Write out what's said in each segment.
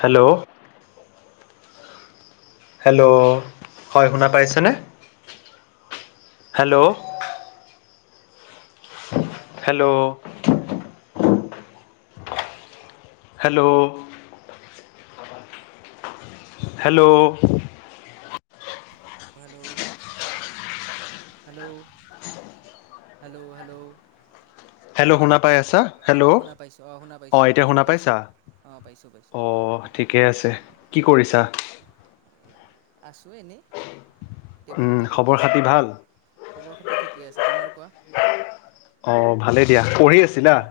Hello, hello, হয় শুনা পাইছেনে hello? Hello, hello, hello, hello, hello, hello, hello, hello শুনা পায় আছা হেল্ল অঁ শুনা পাইছোঁ অঁ শুনা অ, পাইছোঁ অঁ এতিয়া শুনা পাইছোঁ পাইছা অঁ পাইছোঁ পাইছোঁ অ, ঠিকে আছে কি কৰিছা? আছো এনেই। উম টেবুলতে বহি খবৰ খাতি আছিলোঁ ভাল খবৰ খাতি ঠিকে আছে। তোমাৰ কোৱা। অ ভালেই। দিয়া পঢ়ি আছিলা। অঁ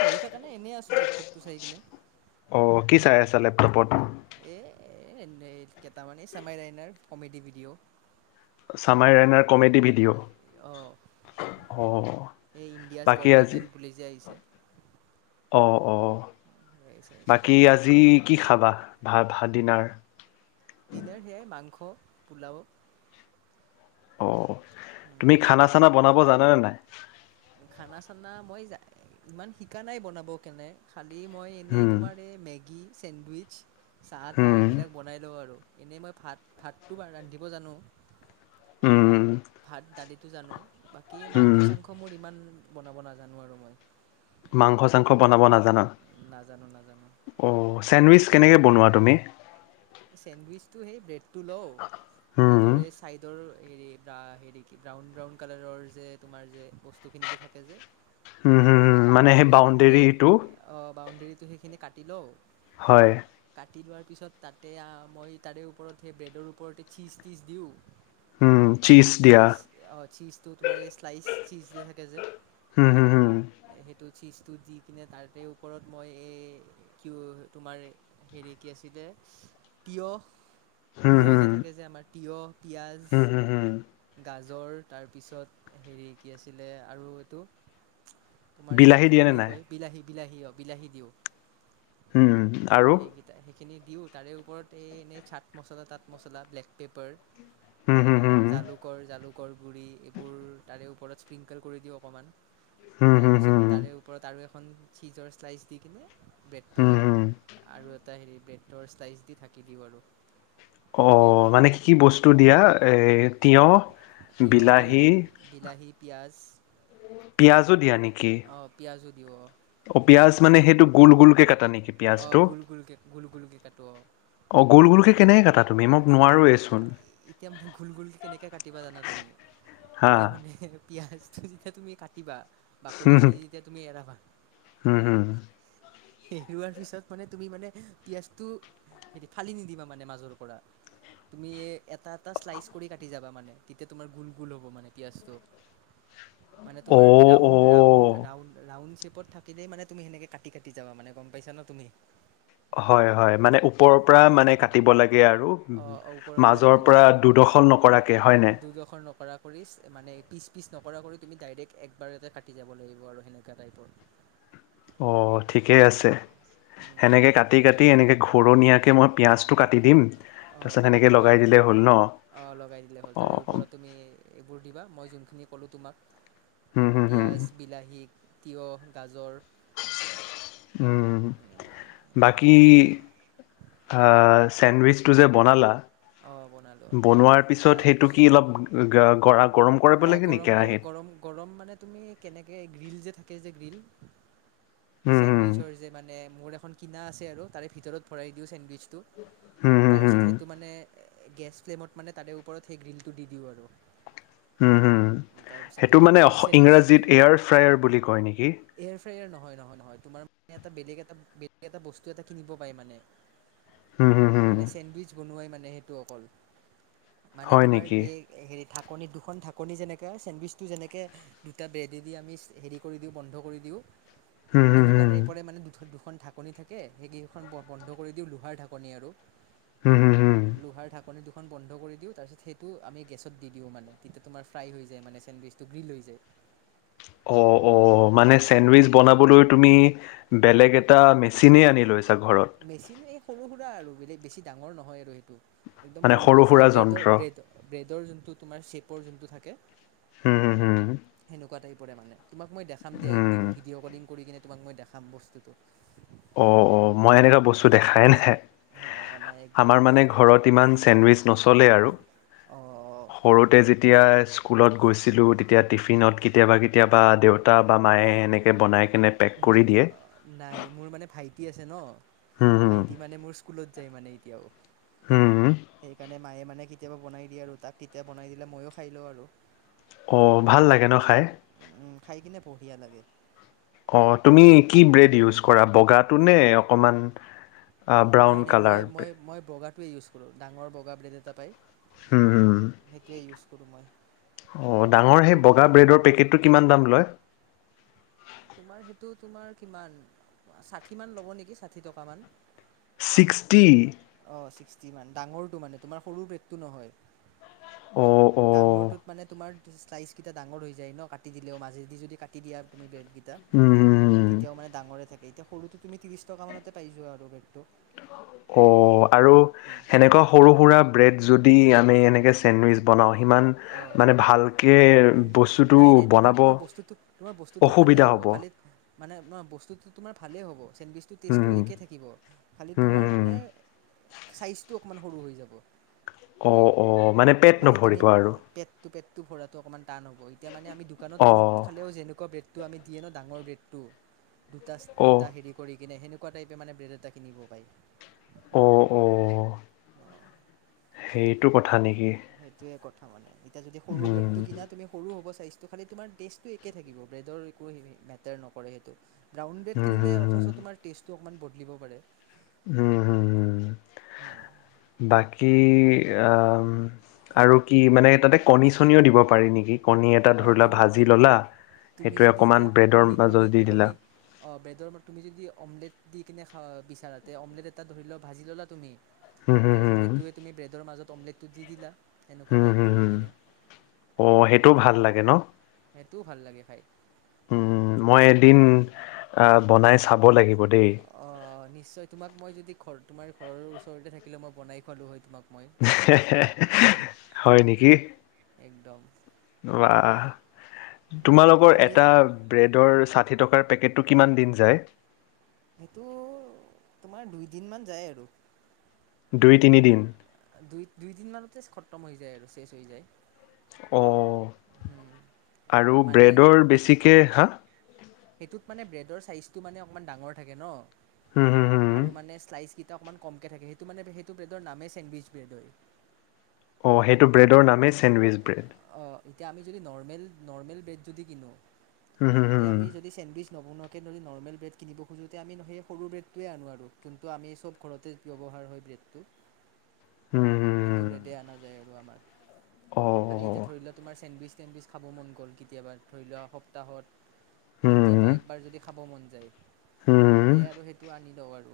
পঢ়ি থকা নাই এনেই আছোঁ লেপটপটো চাই কিনে। অ কি চাই আছা লেপটপত। এ এনে কেইটামানে Samay Raina comedy video. Samay Raina comedy video অঁ অ এই ইণ্ডিয়াছ গট বাকী আজি। লেটেণ্ট বুলি যে আহিছে অঁ অ। সেয়াই চাই আছিলোঁ বাকী আজি। কি খাবা ভাত ডিনাৰ। ডিনাৰ সেয়াই মাংস পোলাওঁ। অ তুমি খানা চানা বনাব জানে নে নাই। খানা চানা মই ইমান শিকা নাই বনাব কেনে খা। মই এনেই উম তোমাৰ এই মেগী। চেণ্ডৱিচ। চাহ তাহ উম, এইবিলাক বনাই লওঁ আৰু। এনেই মই ভাত ভাতটো ৰান্ধিব জানো। উম উম। ভাত দালি। জানো। বাকী মাংস উম, চাংস মোৰ ইমান। বনাব নাজানোঁ আৰু মই। মাংস চাংস বনাব না। জানা নাজানো নাজানো অ চেণ্ডৱিচ্। কেনেকে বনোৱা তুমি। চেণ্ডৱিচ্ সেই ব্ৰেডটো লওঁ উম, ব্ৰেডৰ এই চাইডৰ। হেৰি হেৰি কি ব্ৰাউন ব্ৰাউন কালাৰৰ যে তোমাৰ যে বস্তুখিনি যে থাকে যে। উম হম হম মানে সেই সেইখিনি সেই বাউণ্ডেৰীটো। বাউণ্ডেৰীটো সেইখিনি কাটি লওঁ। হয়। কাটি লোৱাৰ পিছত তাত। তেতিয়া মই তাৰে ওপৰত সেই ব্ৰেডৰ ওপৰতে চীজ তিজ দিওঁ। উম, চীজ দিয়া। চিজ অ চিজ টো তোমাৰ স্লাইচ। চিজ যে থাকে যে। হুম হুম হুম। এ সেইটো। চীজটো দি কিনে তাতে ওপৰত মই এই কিউ তোমাৰ হেৰি কি আছিলে তিয়ঁহ হুম, তিয়ঁহ হুম, যে থাকে যে আমাৰ তিয়ঁহ পিয়াজ, হুম, হুম, হুম, গাজ জৰ, তাৰপিছত হেৰি কি আছিলে আৰু এইটো তোমাৰ এইটো বিলাহী কি দিয়ে নে বুলি নাই? কয় বিলাহী বিলাহী, অ', বিলাহী দিওঁ। উম। আৰু? হেইগিটাই, হেই খিনি দিওঁ। তাৰে ওপৰত এই এনেই চাটমছলা-তাটমছলা, ব্লেক পেপাৰ হুম, হুম, হুম, হুম, জালুকৰ, জালুক কৰ গুৰি এইবোৰ তাৰে ওপৰত স্পিংকল কৰি দিওঁ অকণমান। হুম, তাৰ পিছত হুম, তাৰে ওপৰত আৰু এখ এখন চিজৰ শ্লাইচ দি কিনে পেতটো হুম, আৰু হুম। আৰু এটা হেৰি বেটৰ স্লাইজ দি ঢ়াকি দিওঁ। আৰু সেনেকেই অ' বনাওঁ মানে আৰু কি বস্তু দিয়া এ তিয়হ দিওঁ বিলাহী, পিঁয়াজ পিঁয়াজো দিয়া নে অ' পিয়াজো। তিঁয়হ অ' পিঁয়াজ মানে সেইটো গোল গোল কে কাটা নে অঁ পিঁয়াজটো? গোল গোলকৈ গোল গোলকৈ কাটো অঁ অ' গোল গোলকে কেনেকে কাটা তু তুমি মোক নোৱাৰোৱেচোন এতিয়া মানে গোল গোল কে কেনেকে কাটিবা জানা তুমি হা এতিয়া মানে? পিঁয়াজটো যেতিয়া তুমি কাটিবা বাকলি হুম খিনি যেতিয়া তুমি এৰাবা হুম হুম। এৰুৱাৰ পিছত মানে তুমি মানে পিয়াজটো এ ফালি নিদিবা, মানে মাজৰ পৰা তুমি এটা এটা শ্লাইচ কৰি কাটি যাবা, মানে তেতিয়া তোমাৰ গোল গোল হ'ব মানে পিয়াজটো। মানে অ তোমাৰ অ ৰাউন ৰাউন ৰাউন ৰাউন চেভ ল'ব। থাকিলে মানে তুমি সেনেকে কাটি কা যাবা মানে গ'ম পাইছা না তুমি? হয়, হয় মানে ওপৰৰ পৰা মানে কাটিব লাগ গে আৰু, অঁ অঁ ওপৰৰ পৰাই মাজৰ কাটিব পৰা লাগে দুদখৰ নকৰাকে হয় নে? পিচ মানে পিচ পিচ নকৰা কৈ তুমি ডাইৰেক্ট একবাৰতে কাটি যাব লাগিব আৰু সেনেকুৱা টাইপৰ অ' ঠিকেই আছে। সেনেকে কাটি - কাটি এনেকে ঘূৰণীয়াকে মই পিঁয়াজটো কাটি দিম অ, তাৰপিছত কাটি সেনেকে দিবা লগাই দিলেই হ'ল ন অ, লগাই দিলে হ'ল অ তাৰে ওপৰত তুমি এইবোৰ দিবা মই যোন যি ক'লোঁ তোমাক হুম হুম হুম পিয়াজ, বিলাহী তিঁয়হ, গাজৰ উম, এনেকৈ বাকী কাটি কাটি দিবি আহ, চেণ্ডউইচটো যে বনালা অঁ বনালোঁ বনোৱাৰ পিছত সেইটো কি অলপ গ্ৰা গঢ়া অ গৰম কৰো গৰম গৰম মানে তুমি কেনেকে গ্ৰীল যে থাক কে যে গ্ৰিল হুম হুম চেণ্ডউইচৰ যে মানে মোৰ এখন কিনা আছে আৰু তাৰে ভিতৰত ভৰাই দিওঁ চেণ্ডউইচ টো হুম হুম তাৰপিছত হুম সেইটো মানে গেছ ফ্লেমত মানে, তাৰে ওপৰত সেই গ্ৰীলটো দি দিওঁ আৰু উম, হোম তাৰপিছত সেইটো তোমাৰ মানে গ্ৰীল অস চেণ্ডউইচ ইংৰাজীত এয়াৰ ফ্ৰায়াৰ বুলি কয় নেকি? হয়, নহয়, নহয় তোমাৰ মানে এটা বেলেগ এটা বেলেগ এটা বস্তু এটা কিনিব পাৰি মানে হুম হুম হুম মানে চেণ্ডউইচ বনোৱাই মান সেইটো অকল মানে, হয় তোমাৰ নেকি? এই হেৰিত ঢাকনি দো খন ঢাকনি যেনেকে চেণ্ডউইচটো যেনেকে দুটা ব্ৰেডে দি আমি হেৰি কৰি দিওঁ, বন্ধ কৰি দিওঁ। হুম হুম সেনেকুৱা হুম টাইপৰে মানে দুখন দুখ খন ঢাকনি থাকে, সেইকেইখন বন বন্ধ কৰি দিওঁ, লোহাৰ ঢাকনি আৰু হুম হুম হুম লোহাৰ ঢাকনি দুখ খন বন্ধ কৰি দিওঁ, তাৰপিছত সেইটো আমি গেছত দি দিওঁ মানে। তেতিয়া তোমাৰ ফ্ৰাই হৈ যায় মানে, চেণ্ডউইচটো গ্ৰিল হৈ যায়। অ' অ' মানে চেণ্ডউইচ বনাবলৈ তুমি বেলেগ এটা মেচিনে আনি লৈছ মেচিন এই সৰু-সুৰা আৰু বেলেগ বেছি ডাঙৰ নহয় আৰু সেইটো। একদম মানে সৰু মেচি-এই সুৰা ব্ৰেডৰ যন্ত্ৰ ব্ৰেডৰ ব্ৰেড ডৰ যোনটো তোমাৰ ছেপৰ যোনটো থাকে। হুম হুম হুম সেনেকুৱা টাইপ। পৰে মানে। তোমাক মই দেখাম দিয়া হুম একদিন, ভিডিঅ' কৰি -কৰি কিনে। তোমাক মই দেখাম বস্তুটো। অ' - অ'। মই এনেকুৱা বস্তু দেখাই নাই, অ', অ', একদিন আমাৰ মানে দেখাম দিয়া ঘৰত ইমান চেণ্ডউইচ নচলে আৰু, অ', সৰুতে যেতিয়া স স্কুলত গৈছিলোঁ, তেতিয়া টিফিনত কে কেতিয়াবা- কেতিয়াবা দেউতা বা মায়ে এনেকৈ বনাই কেনে পেক উম, কৰি দিয়ে অ নাই, মোৰ মানে ভাই টি আছে ন। হুম হুম ভাইটি মানে, মোৰ স্কুলত যায় মানে। হুম হুম [inaudible] সেইকাৰণে মায়ে মানে সি কেতিয়াবা বনাই দিয়ে আৰু তাক কেতিয়া বনাই দিলে ময়ো খাই লওঁ আৰু। অ' ভাল লাগে ন খাই। উম, খাই কিনে বঢ়িয়া লাগে। অঁ মানে তুমি কি ব্ৰেড ইউজ কৰা বগাত তোনে অকণমান ব্ৰাউন নাই-নাই, কালাৰ মই মই- মই বগা টো ইউজ কৰো, ডাঙৰ বগা ব্ৰেড এটা পায়। হুম সেইটোয়ে ইউজ [inaudible] অঁ ডাঙৰ মোৰ সেই বগা মানে ব্ৰেডৰ পেকেটটো কিমান দাম লয়। তোমাৰ সেইটো তোমাৰ কিমান ষাঠি মান ল'ব নেকি ষাঠি টকামান। ছিক্সটি। অঁ, ছিক্সটি মান ডাঙৰটো মানে তোমাৰ সৰু ব্ৰেডটো অ' নহয়। অ' ডাঙৰটোত মানে তোমাৰ শ্লাইচকেইটা ডাঙৰ হৈ যায় ন, কাটি দিলেও মাজেদি যদি কাটি দিয়া তুমি বে হুম হুম তেতিয়াও মানে ডাঙৰে থাকে। এতিয়া সৰুটো তুমি ত্ৰিশ টকা মানতে পাই যোৱা আৰু ব্ৰেডটো। অ'। আৰু সেনেকুৱা সৰু সুৰা ব্ৰেড যদি আনি এনেকে চেণ্ডউইচ বনাওঁ সিমান অ' মানে ভালকে বস্তুটো নাই নাই তোমাৰ বনাব তোমাৰ বস্তুটো তোমাৰ বস্তুটো ভালেই অসুবিধা হ'ব। খালি মানে তোমাৰ বস্তুটো তোমাৰ ভালেই হ'ব। চেণ্ডউইচটো টেষ্টটো উম, একে থাকিব, খালি তোমাৰ উম, মানে চাইজটো সৰু হৈ যাব। অ অ। পেট মানে তুমি নভৰিব আৰু পেটটো পেট টো ভৰাটো অকমান টান হ'ব। এতিয়া মানে আমি দোকানত কিনি অ'। খালেও যেনেকুৱা ব্ৰেড টো আনি দিয়ে ন, ডাঙৰ ব্ৰেডটো। দুটাচ অ', দুটা হেৰি কৰি কিনে হেনেকুৱা টাইপে মানে ব্ৰেড এটা কিনিব পায়। অ অহ। সেইটো কথা নি? সেইটোয়ে কথা। মানে এতিয়া যদি সৰু ব্ৰেড উম, টো কিনা তুমি সৰু হ'ব চাগে? চাইচটো খালি তোমাৰ। টেষ্টটো একে থাকিব ব্ৰেডৰ একো মেটাৰ নকৰে সেইটো। ব্ৰউন ব্ৰেড উম, কিনিলে অথচ তোৰ টেষ্ট অণমান ব দিব পাৰে উম হম হম বাকী হয় আহ আৰু কি মানে তাতে কণী চনিও দিব পাৰি নেকি? কণী এটা অঁ ধৰি লোৱা তুম ভাজি ললা তুমি সেইটোৱে যদি অকণমান এতিয়া ব্ৰেডৰ কণী মাজত কণী দি দিলা কণী অঁ ব্ৰেডৰ তুমি যদি অমলেট দি কিনে খা বিচাৰাতে অমলেট এটা ধৰি লোৱা ভাজি ল'লা তুমি হুম হুম তাৰপিছত হুম সেইটোৱে তুমি ব্ৰেডৰ মাজত অমলেট দি দিলা সেনেকুৱা উম টাইপ হম কৰি হম কিনে অ সেইটোও ভাল লাগে চাগে ন টো ভাল লাগে খাই উম মই দিন অ বনাই চাব লাগিব। দেই অ নিশ্চয় তোমাক মই যদি ঘৰ তোমাৰ ঘৰৰ ওচৰতে থাকিলে মই বনাই খোৱালো হয় তোমাক। মই হয় নেকি একদম বাহ। তোমালোকৰ তুমি এটা ব্ৰেডৰ চাট ষাঠি টকাৰ পেকেটটো কিমান দিন যায়? সেইটো তোমাৰ দুইদিনমান যায় আৰু। দুই তিনিদিন? দুই দুইদিন মানতে খটম হৈ যায় আৰু শেষ হৈ যায়। অ' আৰু মানে ব্ৰেডৰ বেছি কে হাঁ। সেইটোত মানে ব্ৰেডৰ চাইজটো মানে অকমান ডাঙৰ থাকে ন? হুম হুম হুম আৰু মানে শ্লাইচ ক অকণমান কমকে থাকে সেইটো মানে সেইটো ব্ৰেডৰ নামেই চেণ্ডউইচ ব্ৰেড হয়। অ'সেইটো ব্ৰেডৰ নামে চেণ্ডউইচ? ব্ৰেড। অ' এতিয়া আমি যদি নৰ্মেল নৰ্মেল বেড যদি কিনো হুম তে হুম আমি যদি চেণ্ডউইচ নবনোৱাকৈ নদি নৰ্মেল ব্ৰেড কিনিব খোজোঁতে আমি সেই সৰু ব্ৰেডটোৱে আনোঁ। আৰু যোনটো আমি চব ঘৰতে ব্যৱহাৰ হয় ব্ৰেডটো। হুম হুম সেইটো হুম ব্ৰেডে অনা যায় আৰু আমাৰ। অ খালি এতিয়া ধৰি লোৱা তোমাৰ চেণ্ডউইচ চেণ্ডউইচ খাব মন গ'ল কেতিয়াবা? ধৰি লোৱা সপ্তাহত হুম কেতিয়াবা একবাৰ যদি খাব মন যায় হুম যায়। তে আৰু সেইটো আনি দৌৰো।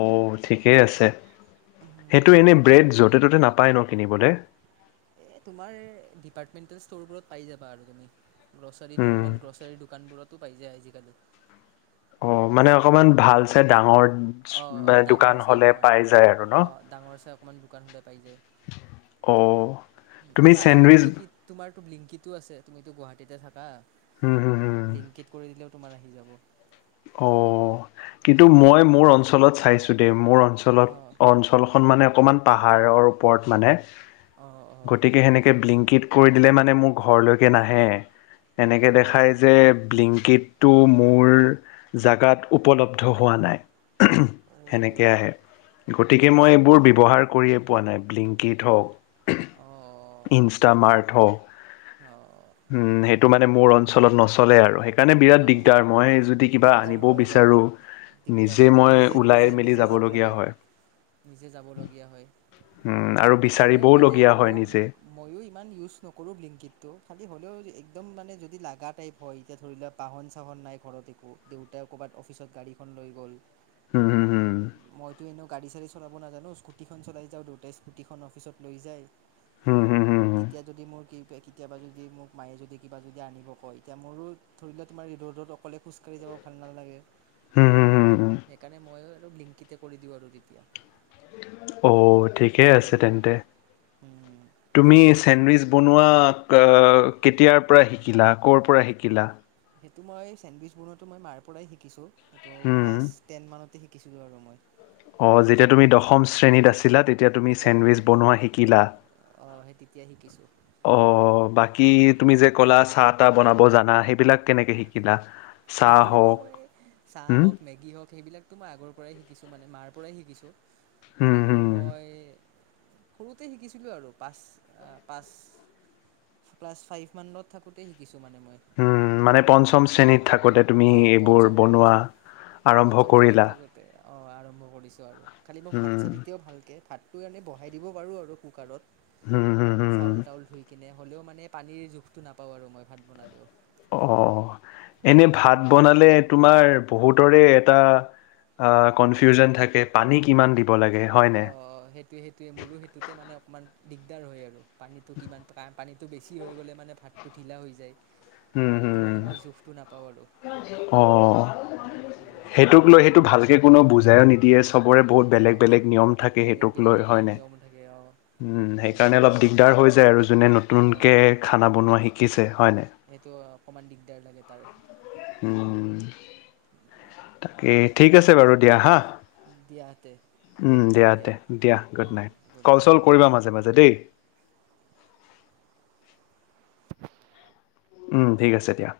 অ' ঠিকেই আছে। সেইটো এনেই ব্ৰেড য'তে ত'তে নাপ পায় ন কিনিবলে? এ তোমাৰ ডিপাৰ্টমেণ্টেল ষ্টৰবোৰত পাই যাবা। আৰু তুমি গ্ৰছাৰী উম নৰ্মেল গ্ৰছাৰী দোকানবোৰতো পাইয়ে আজিকাল। অ' মানে অকমান ভাল চাই ডাঙৰ অ', অ', ডাঙৰ দোকান হ'লে পাই যায় আৰু ন? অকমান দোকান হ'লে অ তুমি আৰু চেণ্ডউইচ আজিকালিনো কি তোমাৰ লিংকিতো আছে তুমিতো গুৱাহাটীতে থাকা? হুম হুম হুম লিংকিত কৰি দিলে তোমাৰ আহি যাব। অ' কিন্তু মই মোৰ অঞ্চলত চাইছো দে, মোৰ অঞ্চলত অ' অঞ্চল খন মানে অকণমান পাহাৰৰ ওপৰত মানে। অ', অ', অ', গতিকে সেনেকে ব্লিংকিত কৰি দিলে মানে মানে মোৰ ঘৰলৈকে নাহে। এনেকে দেখাই অ', যে ব্লিংকিত টোৰ, মোৰ জাগাত উপলব্ধ হোৱা নাই। সেনেকৈ অ', আহে গতিকে মই এইবোৰ ব্যৱহাৰ কৰি পোৱা নাই ব্লিংকিট হওঁক, অ', ইঞ্চৰ্টাৰ ৰ্মাট হওঁক অ', সেইটো মানে মোৰ অঞ্চলত নচলে আৰু সেইকাৰণে বিৰাট অ', দিগদাৰ মইয়ে যদি কিবা দিগদাৰ আনিবও হয় অলপ, বিচাৰোঁ দিগদাৰ নিজে হয়! তুমি মই ওলাই মেলি নিজে-নিজে-নিজে যাব যাবলগীয়া লগা, হয় নিজে যাব লগীয়া হয়। উম আৰু হ'লেওঁ বিচাৰিবও মানে লগীয়া ম হয় নিজে। [unintelligible] মইয়ো ইমান ইউজ নকৰোঁ ব্লিংকিটতো। খালি হ'লেওঁ একদম মানে, যদি লাগা টাইপ হয়! এতিয়া ধৰি লোৱা বাহন-চাহন নাই ঘৰত একো। দেউতাই ক'ৰবাত অফিচত গাড়ীখন লৈ গ'ল। হম হম হম মইতো এনেও গাড়ী-চাড়ী চলাব নাজানোঁ। স্কুটীখন চলাই যাওঁ, দেউতাই স্কুটিখন অফিচত লৈ যায়। হম-হম-হম। তেতিয়া যদি মোৰ [unintelligible] কেতিয়াবা যদি মোক মায়ে যদি কিবা যদি আনিব কয়, তেতিয়া মোৰো ধৰি লও তোমাৰ ৰদত অকলে খোজকাঢ়ি যাব ভাল নালাগে হম হম হম হম সেইকাৰণে মই আৰু ব্লিংকিতে কৰি দিওঁ আৰু তেতিয়া। ঠিকে আছে তেন্তে তুমি চেণ্ডউইচ বনোৱা কেতিয়াৰ পৰা শিকিলা ক'ৰ পৰা শিকিলা। সেইটো মই চেণ্ডউইচ বনোৱাটো মই মাৰ পৰাই শিকিছোঁ। এইটো হুম। ক্লাছ টেন মানতে শিক কিছু আৰু মই অ' যেতিয়া তুমি দশম শ্ৰেণীত আছিলা তেতিয়া তুমি দশম চেণ্ডউইচ বনোৱা শিকিলা অঁ সেই তেতিয়াই শিকিছোঁ অ' বাকী কি তুমি যে ক'লা চাহ তাহ বনাব জানা সেইবিলাক কেনেকে শিকিলা? চাহ সেইবিলাকতো হওক মই চাহ হুম হওক, মেগী হওক সেইবিলাক ত মই আগৰ পৰাই শিকিছো মানে মাৰ পৰাই শিকিছোঁ। হুম এইবোৰ হুম। মই সৰুতে শিকিছিলো আৰু পাচ পাচ ক্লাছ ফাইভ মানত থাকোতে শিকিছো মানে। মই উম মানে পঞ্চম শ্ৰেণীত থাকোঁতে তুমি অঁ এইবোৰ পঞ্চম বনোৱা পঞ্চম আৰম্ভ কৰিলা। অ' আৰম্ভ কৰিছোঁ আৰু। খালি মই হুম ভাত চাত এতিয়াও ভালকে ভাত তো এনে বহাই দিব পাৰোঁ আৰু কুকাৰত। হুম হুম হুম। চাউল টাউল ধুই কেনে হ'লেও মানে পানীৰ জোখটো নাপাওঁ আৰু মই ভাত বনালেও। অ', এনে ভাত বনালে তোমাৰ বহুতৰে এটা অ' কনফিউজন থাকে, পানী কিমান দিম। অ' সেইটোয়ে সেইটোয়ে মোৰো সেইটোতে মানে অকমান দিগদাৰ হয় আৰু। পানীটো কিমান পাম? পানীটো বেছি হৈ গ'লে মানে, ভাতটো ঢিলা হৈ যায়। উম', সেইটো উম, মানে মই জোখটো নাপাওঁ আৰু অ', অ সেইটোক লৈ সেইটো ভাল এ কোনো বুজাইও নিদিয়ে চবৰে বহুত বেলেগ অঁ বেলেগ নিয়ম থাকে বেলেগ সেইটোক বেলেগ লৈ হয়নে নিয়ম থাকে অঁ উম সেইকাৰণে সেইটোৱে অলপ দিগদাৰ হৈ যায় আৰু যোনে নতুনকে অঁ খানা বনোৱা শিকিছে হয় নাই। ত' অকণমান দিগদাৰ লাগে তাৰ। কি ঠিক আছে বাৰু দিয়া হা। দিয়াহঁতে গুড উম' দিয়া নাইট তে দিয়া good night. Good call night চল অঁ কৰিবা মাজে মাজে দেই। উম ঠিক আছে দিয়া।